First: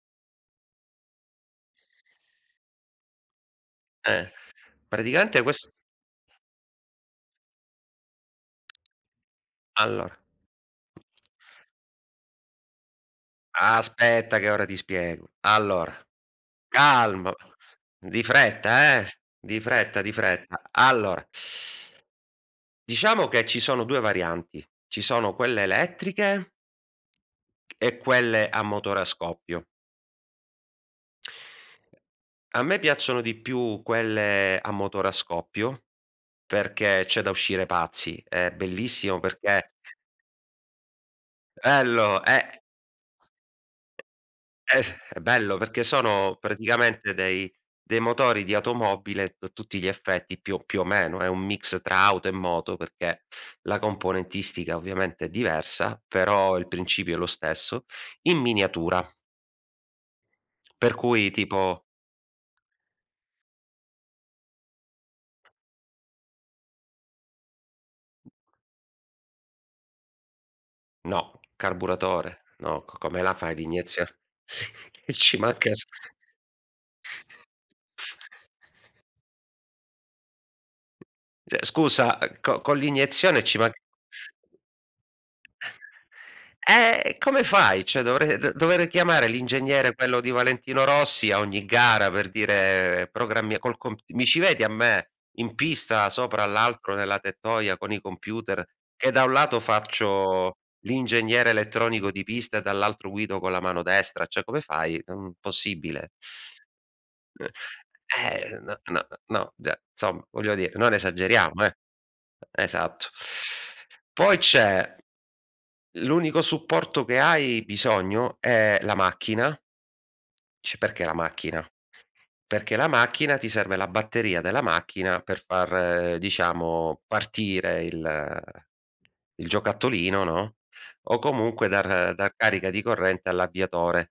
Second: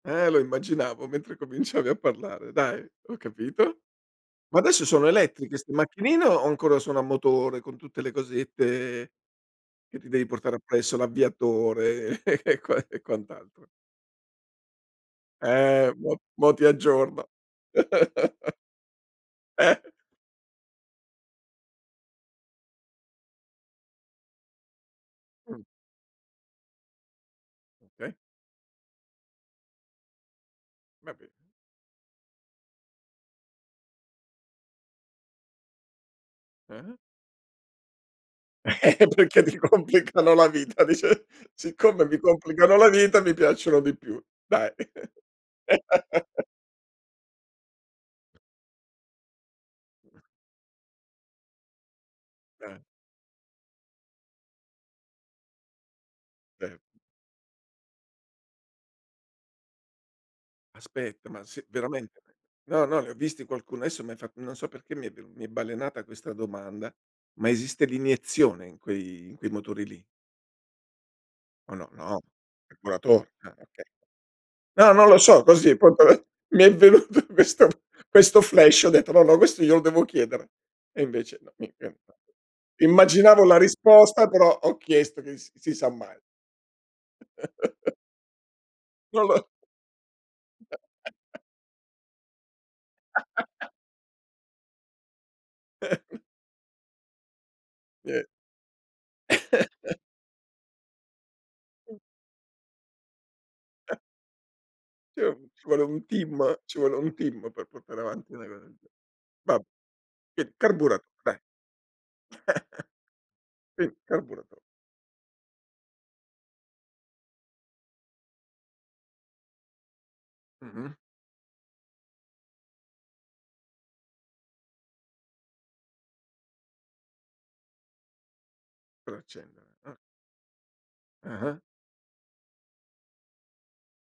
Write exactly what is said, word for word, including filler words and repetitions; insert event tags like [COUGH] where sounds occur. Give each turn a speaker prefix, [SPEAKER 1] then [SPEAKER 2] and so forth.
[SPEAKER 1] Eh lo immaginavo mentre cominciavi a parlare, dai, ho capito.
[SPEAKER 2] Eh,
[SPEAKER 1] Ma adesso sono
[SPEAKER 2] praticamente
[SPEAKER 1] elettriche
[SPEAKER 2] quest
[SPEAKER 1] 'ste macchinine o ancora sono a motore con tutte le cosette che ti
[SPEAKER 2] Allora
[SPEAKER 1] devi portare appresso? L'avviatore e e quan e quant'altro.
[SPEAKER 2] Aspetta, che ora ti spiego.
[SPEAKER 1] Eh
[SPEAKER 2] Allora,
[SPEAKER 1] mo mo ti aggiorno.
[SPEAKER 2] calmo, di
[SPEAKER 1] [CHUCKLES]
[SPEAKER 2] fretta eh, di
[SPEAKER 1] Eh?
[SPEAKER 2] fretta, di fretta. Allora. [SUCKS TEETH] Diciamo che ci sono due varianti, ci sono
[SPEAKER 1] Mh.
[SPEAKER 2] quelle elettriche e
[SPEAKER 1] Okay.
[SPEAKER 2] quelle a motore a scoppio.
[SPEAKER 1] Va bene.
[SPEAKER 2] A me piacciono di più quelle a motore a scoppio,
[SPEAKER 1] Eh.
[SPEAKER 2] perché c'è da uscire pazzi. È
[SPEAKER 1] [CHUCKLES]
[SPEAKER 2] bellissimo
[SPEAKER 1] Perché ti
[SPEAKER 2] perché
[SPEAKER 1] complicano la vita dici, siccome mi
[SPEAKER 2] Bello, e
[SPEAKER 1] complicano la vita mi piacciono di più. Dai.
[SPEAKER 2] Es
[SPEAKER 1] [CHUCKLES]
[SPEAKER 2] è bello perché sono
[SPEAKER 1] [LAUGHS]
[SPEAKER 2] praticamente dei dei motori di automobile a tu tutti gli effetti, più più o meno, è un mix tra auto e moto,
[SPEAKER 1] Eh.
[SPEAKER 2] perché la componentistica ovviamente è diversa, però il
[SPEAKER 1] Vero.
[SPEAKER 2] principio è lo stesso, in miniatura. Per cui
[SPEAKER 1] Aspetta, ma se,
[SPEAKER 2] tipo
[SPEAKER 1] veramente no, no, li ho visti qualcuno. Adesso m'hai fatto, non so perché mi mi è balenata questa domanda. Ma esiste l'iniezione in quei in quei motori lì?
[SPEAKER 2] No.
[SPEAKER 1] O no? No,
[SPEAKER 2] Carburatore, no, co come
[SPEAKER 1] calcolatore,
[SPEAKER 2] la
[SPEAKER 1] ah,
[SPEAKER 2] fai
[SPEAKER 1] okay.
[SPEAKER 2] l'iniezio sì,
[SPEAKER 1] No, non lo
[SPEAKER 2] ci
[SPEAKER 1] so,
[SPEAKER 2] manca
[SPEAKER 1] così
[SPEAKER 2] so
[SPEAKER 1] proprio, mi è venuto questo questo
[SPEAKER 2] [CHUCKLES]
[SPEAKER 1] flash. Ho detto, no, no, questo glielo devo chiedere. E invece no,
[SPEAKER 2] Cioè
[SPEAKER 1] mi em
[SPEAKER 2] scusa, co con l'iniezione
[SPEAKER 1] Immaginavo
[SPEAKER 2] ci
[SPEAKER 1] la
[SPEAKER 2] man
[SPEAKER 1] risposta però ho chiesto che s si sa mai.
[SPEAKER 2] Eh, come fai?
[SPEAKER 1] [CHUCKLES]
[SPEAKER 2] Cioè dovrei dover d
[SPEAKER 1] Non
[SPEAKER 2] chiamare
[SPEAKER 1] lo [CHUCKLES]
[SPEAKER 2] l'ingegnere, quello di Valentino Rossi, a
[SPEAKER 1] [CHUCKLES]
[SPEAKER 2] ogni gara per dire: "Programmi
[SPEAKER 1] [LAUGHS]
[SPEAKER 2] col comp" mi ci vedi a me, in pista,
[SPEAKER 1] [CHUCKLES]
[SPEAKER 2] sopra l'arco nella tettoia con i
[SPEAKER 1] Sì.
[SPEAKER 2] computer che da un lato
[SPEAKER 1] [CHUCKLES]
[SPEAKER 2] faccio l'ingegnere elettronico di pista e dall'altro guido con la mano
[SPEAKER 1] [CHUCKLES]
[SPEAKER 2] destra? Cioè, come fai? È,
[SPEAKER 1] Sì,
[SPEAKER 2] mhmm,
[SPEAKER 1] ci vuole un
[SPEAKER 2] possibile.
[SPEAKER 1] team ci vuole un team per portare avanti una cosa
[SPEAKER 2] Eh
[SPEAKER 1] del
[SPEAKER 2] n
[SPEAKER 1] gene
[SPEAKER 2] n no,
[SPEAKER 1] vabbè.
[SPEAKER 2] ge zomma,
[SPEAKER 1] Qui
[SPEAKER 2] voglio dire, non
[SPEAKER 1] carburato dai.
[SPEAKER 2] esageriamo eh.
[SPEAKER 1] [CHUCKLES]
[SPEAKER 2] Esatto.
[SPEAKER 1] Sì
[SPEAKER 2] [SUCKS TEETH] Poi
[SPEAKER 1] carburatore.
[SPEAKER 2] c'è, l'unico supporto che hai bisogno è la macchina. Ci
[SPEAKER 1] Mh-mh.
[SPEAKER 2] perché la macchina? Perché la macchina ti serve la batteria della macchina per far, diciamo, partire il
[SPEAKER 1] Per
[SPEAKER 2] il
[SPEAKER 1] accendere, mh.
[SPEAKER 2] giocattolino, no, o
[SPEAKER 1] Ah-ah.
[SPEAKER 2] comunque dar dar carica di corrente all'avviatore.